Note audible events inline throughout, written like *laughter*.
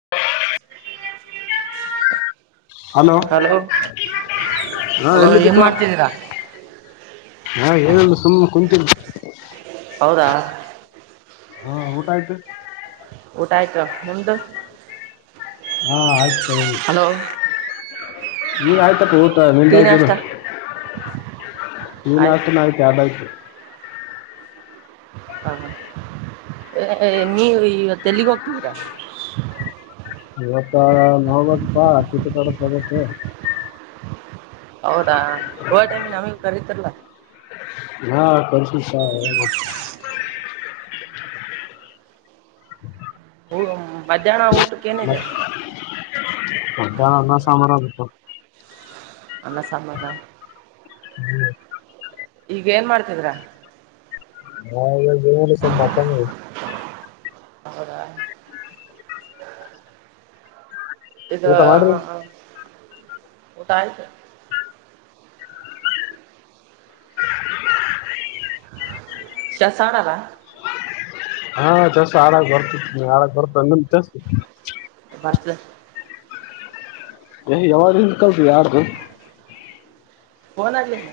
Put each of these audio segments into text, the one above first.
*unintelligible* Hello ಹಾ hello ಏನ್ ಎಲ್ಲಿದ್ದೀಪ್ಪಾ ಮಾಡ್ತಿದ್ದೀರಾ ಹಾ ಏನಲ್ಲ ಸುಮ್ಮನೆ ಕುಂತಿನ್ ಹೌದಾ ಹಾ ಊಟ ಆಯ್ತು ಊಟ ಆಯ್ತು ನಿಮ್ದು ಹಾ ಆಯ ಹಲೋ ನೀನ್ ಆಯ್ತಪ್ಪಾ ಉಟ್ ಟೀ ನಿಂದಾಯ್ತರು ನಾಷ್ಟ ನೀನಷ್ಟನ ಆಯ್ತು ಆಡ್ಾಯ್ತು ಹಾ ಈ ತೆಲ್ಲಿಗೋಪ್ತರಾ ಇವತ್ತ ನೌಬಾದಕಾ ಚತ ತಡೆ ತಗುತ್ತ ಹೌದಾ ಓವರ್ ಟೈಮ್ ನಮಗ್ ಕರೀತರ್ಲ್ಲಾ ಹಾ ಕಸು ಸ ಊ ಮಧ್ಯಾಹ್ನ ಊ ಮತ್ತ ಅನ್ನ ಸಾಂಬಾರದು ಅ ಸಮದ ಹ್ಮ್ ಈಗ ಏನ್ ಮಾಡ್ತಿದ್ರ ಹಾ ಎ ಜವ ರ ಸಂಭಾತ ಅವೌರ ಇದು ಊಟ ಮಾಡ್ರಿ ಹ ಹಾ ಊಟ ಆಯ್ತು ಚೆಸ್ ಆಡಣ್ಣ ಹಾ ಚಸ ಆಡಾಗ ಬರ್ತಿತಿ ಆಡಾಗ ಬರ್ತ ನಮರ್ಸ ಮತ ರಿ ಯಾವಾಗಿಂದ ಕಲ್ಸ ಯಾರ್ದು ಕನ್ ಆಗಲಿಲ್ಲ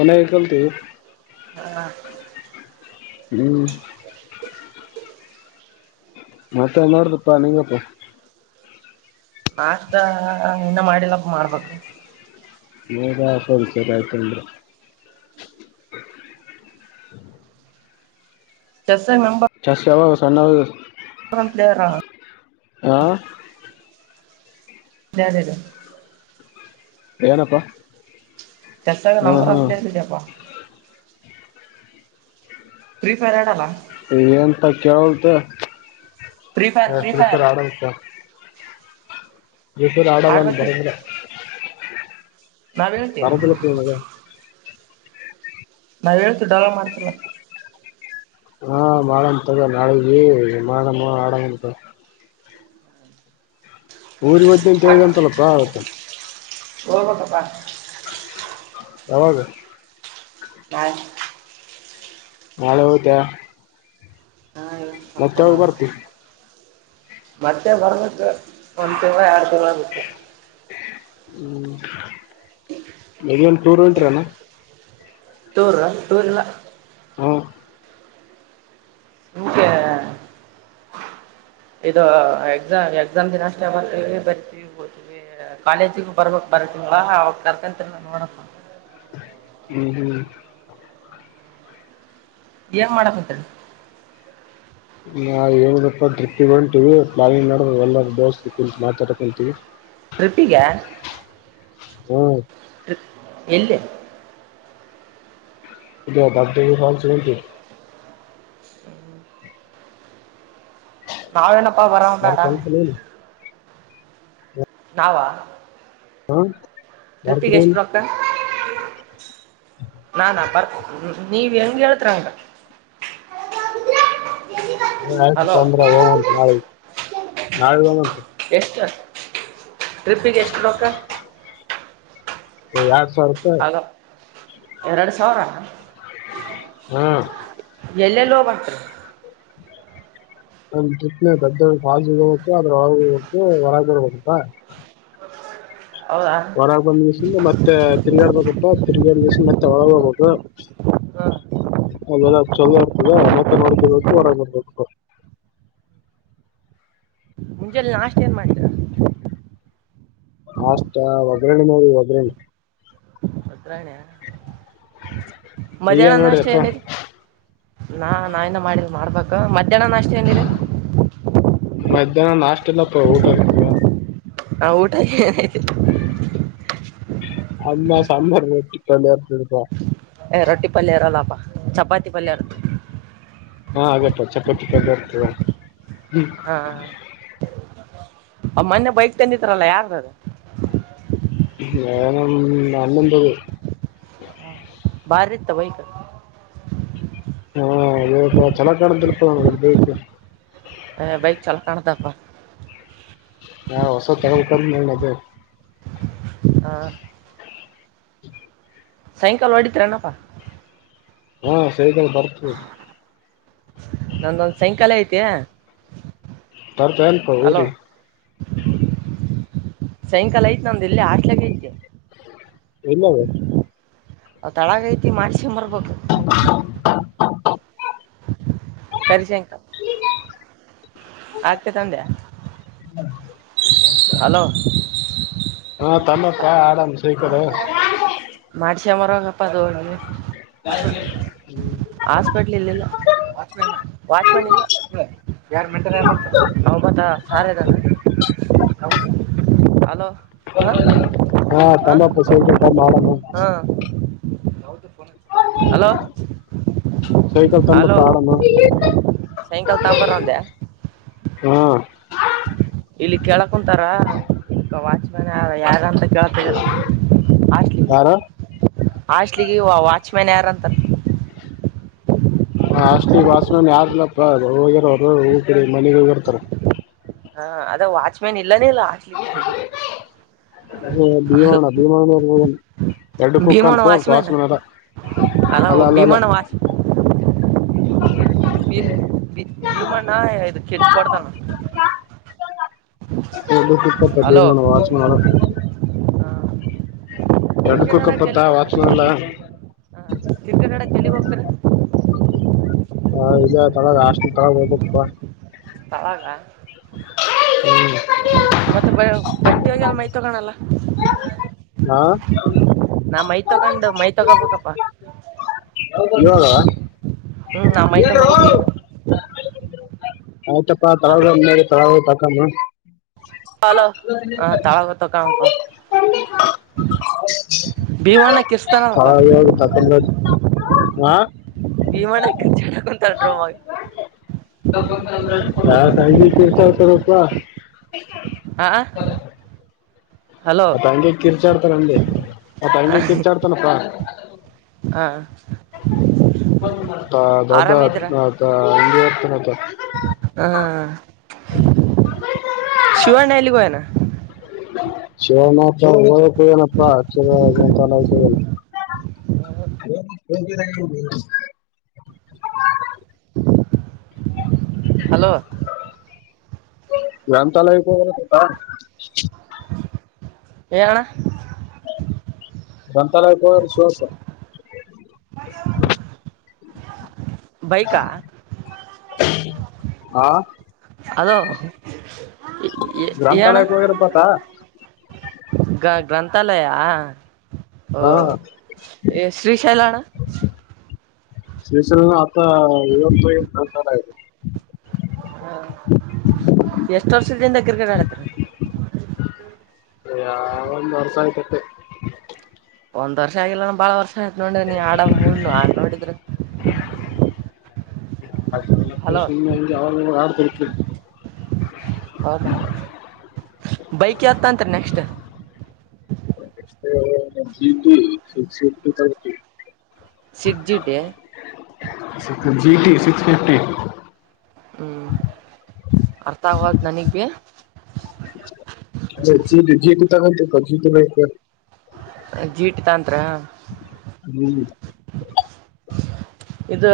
ಒ ಿಕಲ್ತಿ ಹಾ ಹ್ಮ್ ಮತ್ತೆ ನೋಡ್ದಪ್ಪಾ ನಿಂಗಪ್ಪಾ ನಾಷ್ಟ ಇನ್ನ ಮಾಡಿಲ್ಲಪ್ಪ ಮಾಡ್ಬೇಕು ನೀಗ ಆಫರ್ ವಿಚರಿ ಆಯ್ತನ್ರಿ ಚೆಸ್ ಚಶ ಯ ಸ್ಣ ಒಂದ್ ಪ್ಲೇಯರ್ ಹಾ ದದ *unintelligible* ಏನಪ್ಪ ಚಷ್ಟತ ನಮಗ ರಾಮ ಪ್ಲೇಟ್ಲಿಿಗೆಪಾ *unintelligible* ಪ್ರಫೀಫೈರ್ ಹಡಲ್ಲ ಏಂತ ಕೇಳ್ದಸರ್ ಫ್ರೀ ಫೈರ್ ಫ್ರೀ ಫೈರ್ ಆಡಸ ಫ್ರೀಫೈರ್ ಆಡಲಾ ಆಡ್ಬೇಕು ಬರೇಂಗಿಲ ನಾವ್ ಹೇಳ್ತಿವಿ ಮರದಲ್ಲ ಕೊಣಾಗ ನಾವ ಹೇಳ್ತೀವಿ ಡಲ ಮಾಡ್ತಿಲ್ಲ ಹಾ ಮಾಡಂತದ ನಾಳಿಗೆ ಮಾಡ ಮಾಡಂತ ಊರಿಗೆ ಹದ್ದಂತ ಹೇಳ್ದಂತಲ್ಲಪ್ಪತ್ತ ಹೋಗ ಕಪ್ಪಾ ಯಾವಾಗ ನಾಳ್ ನಾಳೆ ಹೋತೇ ನಾಳೆ ಸ್ವಲ್ಪ ಮತ್ತೆವಾಗ ಬರ್ತಿ ಮತ್ತೆ ಬರ್ಬೇಕು ಒಂದ್ ತಿಂಳ ಎರಡು ತಿಂಳ ಬೇಕ ಹ್ಮ್ ಹೆಲ್ಲಿನ್ ಟೂರ್ ಉಂಟರನಾ ಟೂರ್ ಟೂರ್ ಎಲ್ಲ ಹ್ಮ *unintelligible* ಇದು ಎಕ್ಸಾಮ್ ಎಕ್ಸಾಮ್ ದಿನ ಅಷ್ಟೇ ಮತವಿ ಬರ್ತೀವಿ ಗವಿ ಕಾಲೇಜಿಗು ಬರ್ಬೇಕಕ್ ಬರ ತಿಗಳ ಅವಾಗ ಕರ್ಕಂತರಿ ನ ನೋಡಪ್ಪ ಹ್ಮ್ ಹ್ಮ್ ಏನ್ ಮಾಡತ್ ನಾ ಹೇಳುದಪ್ಪ ಟ್ರಿಪ್ ಇಗಂತೀವಿ ಪ್ಲಾನಿಂಗ್ ಮಾಡ ಎಲ್ಲರ ದೋಸ್ತ್ ಕು ಮಾತಾಡಕೊಂತೀವಿ ಟ್ರಿಪ್ಪಿಗೆ ಹ್ಮ್ ಇಲ್ಲಿ *unintelligible* ನಾವೇನಪ್ಪಾ ಬರೋ ಬೇಡ ಬರ್ತಂತ ನೀನು ನಾವ ಹ್ಮ ಟ್ರಿಪ್ಪಿಗೆ ಎಷ್ಟು ರೊಕ್ಕ ನಾನಾ ಬರ್ ನೀ ಹೆಂಗ ಎತ್ರ *inaudible* ತ ಹಲೋ ಪಂದ್ರ ಹಂಟು ನಾಳ ನಾಳ ಒಂದು ಉಂಟು ಎಷ್ಟು ಟ್ರಿಪ್ಪಿಗೆ ಎಷ್ಟು ಲಕ್ಕ ಯ ಆಗ ಎರಡು ಸಾವಿರ ಹಾ *inaudible* ಎಲ್ಲೆ ಲೋಬಕೊ *inaudible* ನಮ ಪ್ನೆ ದಡ್ ಹ ಹೋಗತು ಅದ್ರಳ ಹತು ಹೊರ ಬರ್ ಹತ್ತಾ ಹೌದಾ ಹಾಂ ಹೊರಾಗ ಬಂದ್ ದಿವಸಿಂದ ಮತ್ತೆ ತಿರ್ಗಾಡ್ಬೇಕಪ್ಪಾ ತಿರ್ಗಾಡಿ ದಿವಸ ಮತ್ತೆ *unintelligible* ಅಲ್ಲಲ್ಲ ಚಲ ಇರ್ತದೆ ಅತ್ತಡ್ ಇರ್ಬೇಕು ಹೊರಬೇಕು ಮುಂಚೆ ಲಾಸ್ಟ್ ಏನ್ ಮಾಡ್ತ ಅಷ್ಟ ಒಗ್ರಣೆ ನೋಡಿ ಒಗ್ರರಣೆ ಓಗ್ರಾಣಿ ಈಗ ಮಧ್ಯಾಹ್ನನ ಅಷ್ಟೇ ನೋಡಿಯಪ್ಪ ಏನಿದರು ನಾ ನಾವನ ಮಾಡಿದ ಮಾಡ್ಬೇಕ ಮಧ್ಯಾಹ್ನ ನಾಷ್ಟ ಏನಿದೆ ಮಧ್ಯಾಹ್ನ ನಾಷ್ಟಟ್ ಎಲ್ಲಪ್ಪ ಊಟ ಇರ್ತವ ಹಾ ಊಟ ಅಣ ಸಾಂಬಾರುಟ್ಟತ ರೊಟ್ಟಿ ಪಲ್ಯ ಇರಲ್ಲಪ್ಪ ಚಪಾತಿ ಪಲ್ಯರ ಹಾ ಆಗತ್ತ ಚಕ್ಕ ಚಕ್ಕಾಗಿ ಬರ್ತದೆ ಅವ ಮೊನ್ನೆ ಬೈಕ್ ತಂದಿದಾರಲ್ಲ ಯಾರ ನಾನು ಅಣ್ಣ ನನ್ನೆಂದ ಅರಿತವೈಕ ಹಾ ಅಪ್ಪ ಚಲ ಕಡ್ದಲ್ಪಾ ನಮ್ ಅದಬೇಕು ಹ ಬೈಕ್ ಚಾಲ ಕಾಣದಪ್ಪ ಹಾ ಹೊಸ ತಗೋಬೇಕು ಅಂದೆನಾಲ ಅದೇ ಹ ಸಾಯಂಕಾಲ ಅಡಿತರನಪ್ಪ ಹ್ಮ್ ಸೈಕಲ್ ಬರ್ತೀಧೆ ನೊಂದದು ಸೈಕಲ್ ಐತೆ ತರ್ತ ಅಲ್ಪ ಊರಿ ಸೈಕಲ್ ಐತ್ ನಮ್ದುಲ್ಲಿ ಹಾಸ್ಟೆಲ್ ಐತೆ ಎಲ್ಲವೇ ಅ ತಳಾಗ ಐತಿ ಮಾಡಸ ಮರ್ಬೇಕು ಕರಿಶಂಕ ಆ ತಂದೆ ಹಲೋ ತನ್ನಪ್ಪ ಆಡಾಮ ಸೈಕಲ್ ಚಮರಪ್ಪ ಅದು ಹಾಸ್ಪೆಟ್ಲ್ ಇಲ್ಲ *unintelligible* ಹ ಹಲೋ ಹಾಂ ಹಾ ಹಾಂ ತಮ್ಮಪ್ಪ ಸ ತ ಮಾಡ ಹಾಂ ಹಲೋ ಸೈಕಲ್ ತಂಬ ಹಲೋ ಪಾಡಮ ಸಾಯಂಕಾಲ ತಾಂಬರ ಅಂದೆ ಹ್ಮ ಇಲ್ಲಿ ಕೇಳಕ್ ಕುಂತಾರ ವಾಚ್ಮ್ಯಾನ್ ಯಾರ ಯಾರ ಅಂತ ಕೇಳ್ತಿದೀರ ಯಾರ ಆಶ್ಲಿಗೆ ವಾಚ್ಮ್ಯಾನ್ ಯಾರಂತಾರ ಹ ಅಷ್ಟ ಈ ವಾಸವನ ಯಾರಿಲ್ಲಪ್ಪ ಹೋಗಿರರು ಹೂ ಮನೆಗ್ ಹೋಗಿರ್ತಾರ ಹಾ ಅದ ವಾಚ್ಮ್ಯಾನ್ ಇಲ್ಲಾನೇ ಇಲ್ಲ ಹಕ್ಲಿಕ್ಕೆ ಭೀಮಾಣ ಭೀಮ ಎರಡು ಕುಕ್ಕ ಭೀಮಣ್ಣ ಅಂತು ಅ ವಾಚ್ಮ್ಯಾನ್ ತಸ್ಮನಾರ ಅಲ್ಲ ಭೀಮಣ ಮಾ ಹ ಭೀಮ ನಾ ಇದು ಕೆಟ್ಟು ಪಡ್ತಾನ ಪ್ಪ ತಬೀಜ ಮನೋ ಆಸ ಮಾಡ ಕಿರ್ಕೆಟ್ ಹಡಕ್ಕೆ ಎಲ್ಲಿಗ್ ಹೋಗ್ತಾರೆ ವಾಚ್ಮನ್ ಅಲ್ಲ ಹ ಕಿಕೆಟ್ ಹಡಕ್ಕೆ ಎಲ್ಲಿಗ್ ಹೋಗ್ತಾರೆ ಹ ಅವಾವಾಗ ಹ್ಮ್ ಮತ್ತೆ ಬ ಬಟ್ಟಿ ಹೋಗ ಎಲ್ಲ ಮೈ ತಗಣಲ್ಲ ಹಾ ನಾ ಮೈ ತಗೊಂಡು ಮೈ ತಗೋಬೇಕಪ್ಪ ಹ್ಮ್ ನಾ ಮೈ ಇವಾಗ ತಗೋಬೇಕು ಈಗ ಆಯ್ತಪ್ಪ ಹಾ- ತೇ ತತಕಮ್ಮ ಹಲೋ ಹ ತಾಳಗ ತ ಕಾಣಪ ಭೀಮಣ್ಣ ಕಿರ್ಸ್ತಾನಲ್ಲಪ್ಪಾ ತಾವ ತಕೊಂಡ ನ ಹಾ ಹಾ ಭೀಮಣ್ಣ ಕಿರ್ಚಾಡ ಕುಂತಾನ ಡ್ರೋಮಾಗ ಸ *unintelligible* *unintelligible* ಸಪ್ಪ ಹ ಹಲೋ ಮತ್ತ ಹಂಗೆ ಕಿರ್ಚಾಡ್ತಾರಲ್ಲಿ ಮತ್ತ ಹಂಗೆ ಕಿರ್ಚಾಡ್ತಾನಪ್ಪ ಹ ಹ ದಾದಾ ಹಂಗಗೆ ಇರ್ತೀನತ ಹಾ ಶಿವಣ ಏಲಿಗೋಯನಾ ಶಿವನ ಹೋಗ ಏನಪ್ಪಾಂತಲ್ಲ ಆಯತ *unintelligible* ಹತ *unintelligible* ಹಲೋ ಗ್ರಂಥಾಲಯ ಏನಾಣ್ಣ ಗಂತಾಲಪ ಶುಸ ಬೈಕ ಹಾ ಹಲೋ ಎ ಹೇಳಣ್ಣ ಗ್ರಂಥಾಲಯಕ್ಕೆ ಹೋಗ್ಯಾರಪ್ಪ ಆತ ಗ ಗ್ರಂಥಾಲಯ ಓ ಹಾ ಶ್ರೀಶೈಲಣ ಶ್ರೀಶೈಲ ಅಂತ *unintelligible* *unintelligible* ಎಷ್ಟ್ ವರ್ಷದದಿಂದ ಕ್ರಿಕೆಟ್ ಆಡತೀರ ಯಾವ ಒಂದು ವರ್ಸಾಯತ್ *unintelligible* ಒಂದ್ ವರ್ಷ ಆಗಿಲ್ಲಾನ ಬಾಳ ವರ್ಷ ಆಯತತ್ ನೋಡ್ರೆ ನೀನ್ ಆಡ ಮೂಡ್ನು ಆ ನೋಡಿದ್ರೆ. ಹಲೋ ಹೌದಾ *unintelligible* ಬೈಕ್ ಯ್ಯಾ ತಾಂತಿ next *unintelligible* ಸಿಡ್ಜ *unintelligible* G T six fifty *unintelligible* ಹ್ಮ್ ಅರ್ಥ ಆಗವಲ್ದು ನನ್ಗೆ ಅದೇ ಜಿ *unintelligible* ಜೀಟ್ ತಂತ್ರ ಹ್ಮ್. ಇದು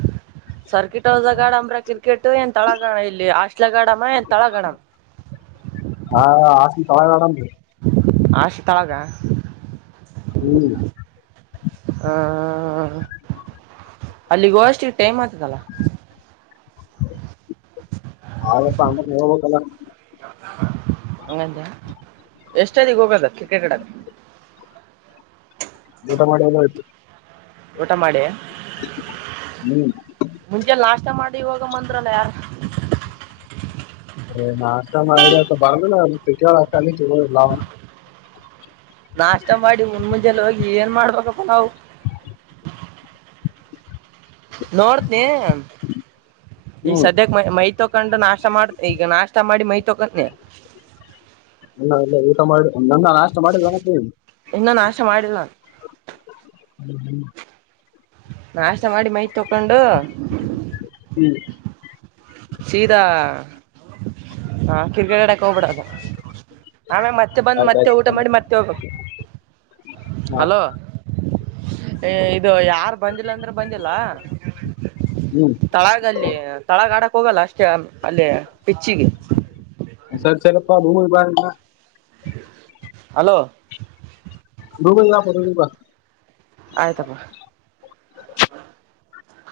*unintelligible* ಸರ್ಕಿಟ್ ಹೌಸ್ ಗಾಡಂಬ್ರ ಕ್ರಿಕೆಟ್ ಏನ್ ತಳಗಣ ಇಲ್ಲಿ ಆಸ್ಲ ಗಾಡಮ್ಮ ಏನ್ ತಳಗಡಣ ಹಾ *unintelligible* ಮೇಡಾಮ ರೀ ಹಸ್ತಲಾಗ ಹ್ಮ್ ಹಾ ಅಲ್ಲಿ ಹೋಗೋ ಅಷ್ಟಿಗೆ ಟೈಮ್ ಆಗ್ತದಲ್ಲ. ಹೌದಪ್ಪ ಹೇಳಬೇಕೆಲ್ಲ ಹಂಗಂದೆ ಎಷ್ಟೊತ್ತಿಗೆ ಹೋಗೋದ ಕ್ರಿಕೆಟ್ ಆಡಕ್ ಊಟ ಮಾಡಿ ಎದೆಳ್ತು ಊಟ ಮಾಡಿ ಹ್ಮ್ ಮುಂಚೆ ನಾಷ್ಟ ಮಾಡಿ ಇವಾಗ ಮಂದ್ರಲ್ಲ ಯಾರು. ಹೇ ನಾಷ್ಟ ಮಾಡ್ದೆ *unintelligible* ನಾಷ್ಟ ಮಾಡಿ ಉಣಮುಂಜೆಲ್ಲಿ ಹೋಗಿ ಏನ್ ಮಾಡ್ಬೇಕಪ್ಪ ನಾವು. ನೋಡ್ತನಿ. ಈ ಹ್ಮ್ ಸದ್ಯಕ್ಕೆ ಮೈ ಮೈ ತೊಕೊಂಡು ನಾಷ್ಟ ಮಾಡ್ತ ಈಗ ನಾಷ್ಟ ಮಾಡಿ ಮೈ ತಕೋತೀನಿ. ಇಲ್ಲ ಇಲ್ಲ ಊಟ ನ ನಾಷ್ಟ ಮಾಡಿಲ್ಲೇನಪ್ಪಿ. ಇನ್ನ ನಾಷ್ಟ ಮಾಡಿಲ್ಲ *unintelligible* ನಾಸ್ಟ ಮಾಡಿ ಮೈತ್ ತಕೊಂಡು. *inaudible* ಸೀದಾ ಹ ಕ್ರಿಕೆಟ್ ಆಡಕ್ ಹೋಗ್ಬಿಡದು. ಆಮೇ ಮತ್ತೆ ಬಂದು ಮತ್ತೆ ಊಟ ಆಯ್ತಾಯ್ತು ಮಾಡಿ ಮತ್ತೆ ಹೋಗು ಹಾ ಅಲೋ ಇದು ಯಾರು ಬಂದಿಲ್ಲ ಅಂದ್ರು ಬಂದಿಲ್ಲ. ಹ್ಮ್ ತಳಾಗ ಅಲ್ಲಿ ತಳಾಗ ಆಡಕ್ ಹೋಗಲ್ಲ ಅಷ್ಟೇ ಅಲ್ಲಿೇ ಪಿಚ್ಚಿಗೆ. ಸರ್ ಸರಿಪ *unintelligible* ಹಲೋ ಗೂಗಲ್ ಮಪ್ ನೋಡಿಬ್ ಆಯ್ತಪ್ಪ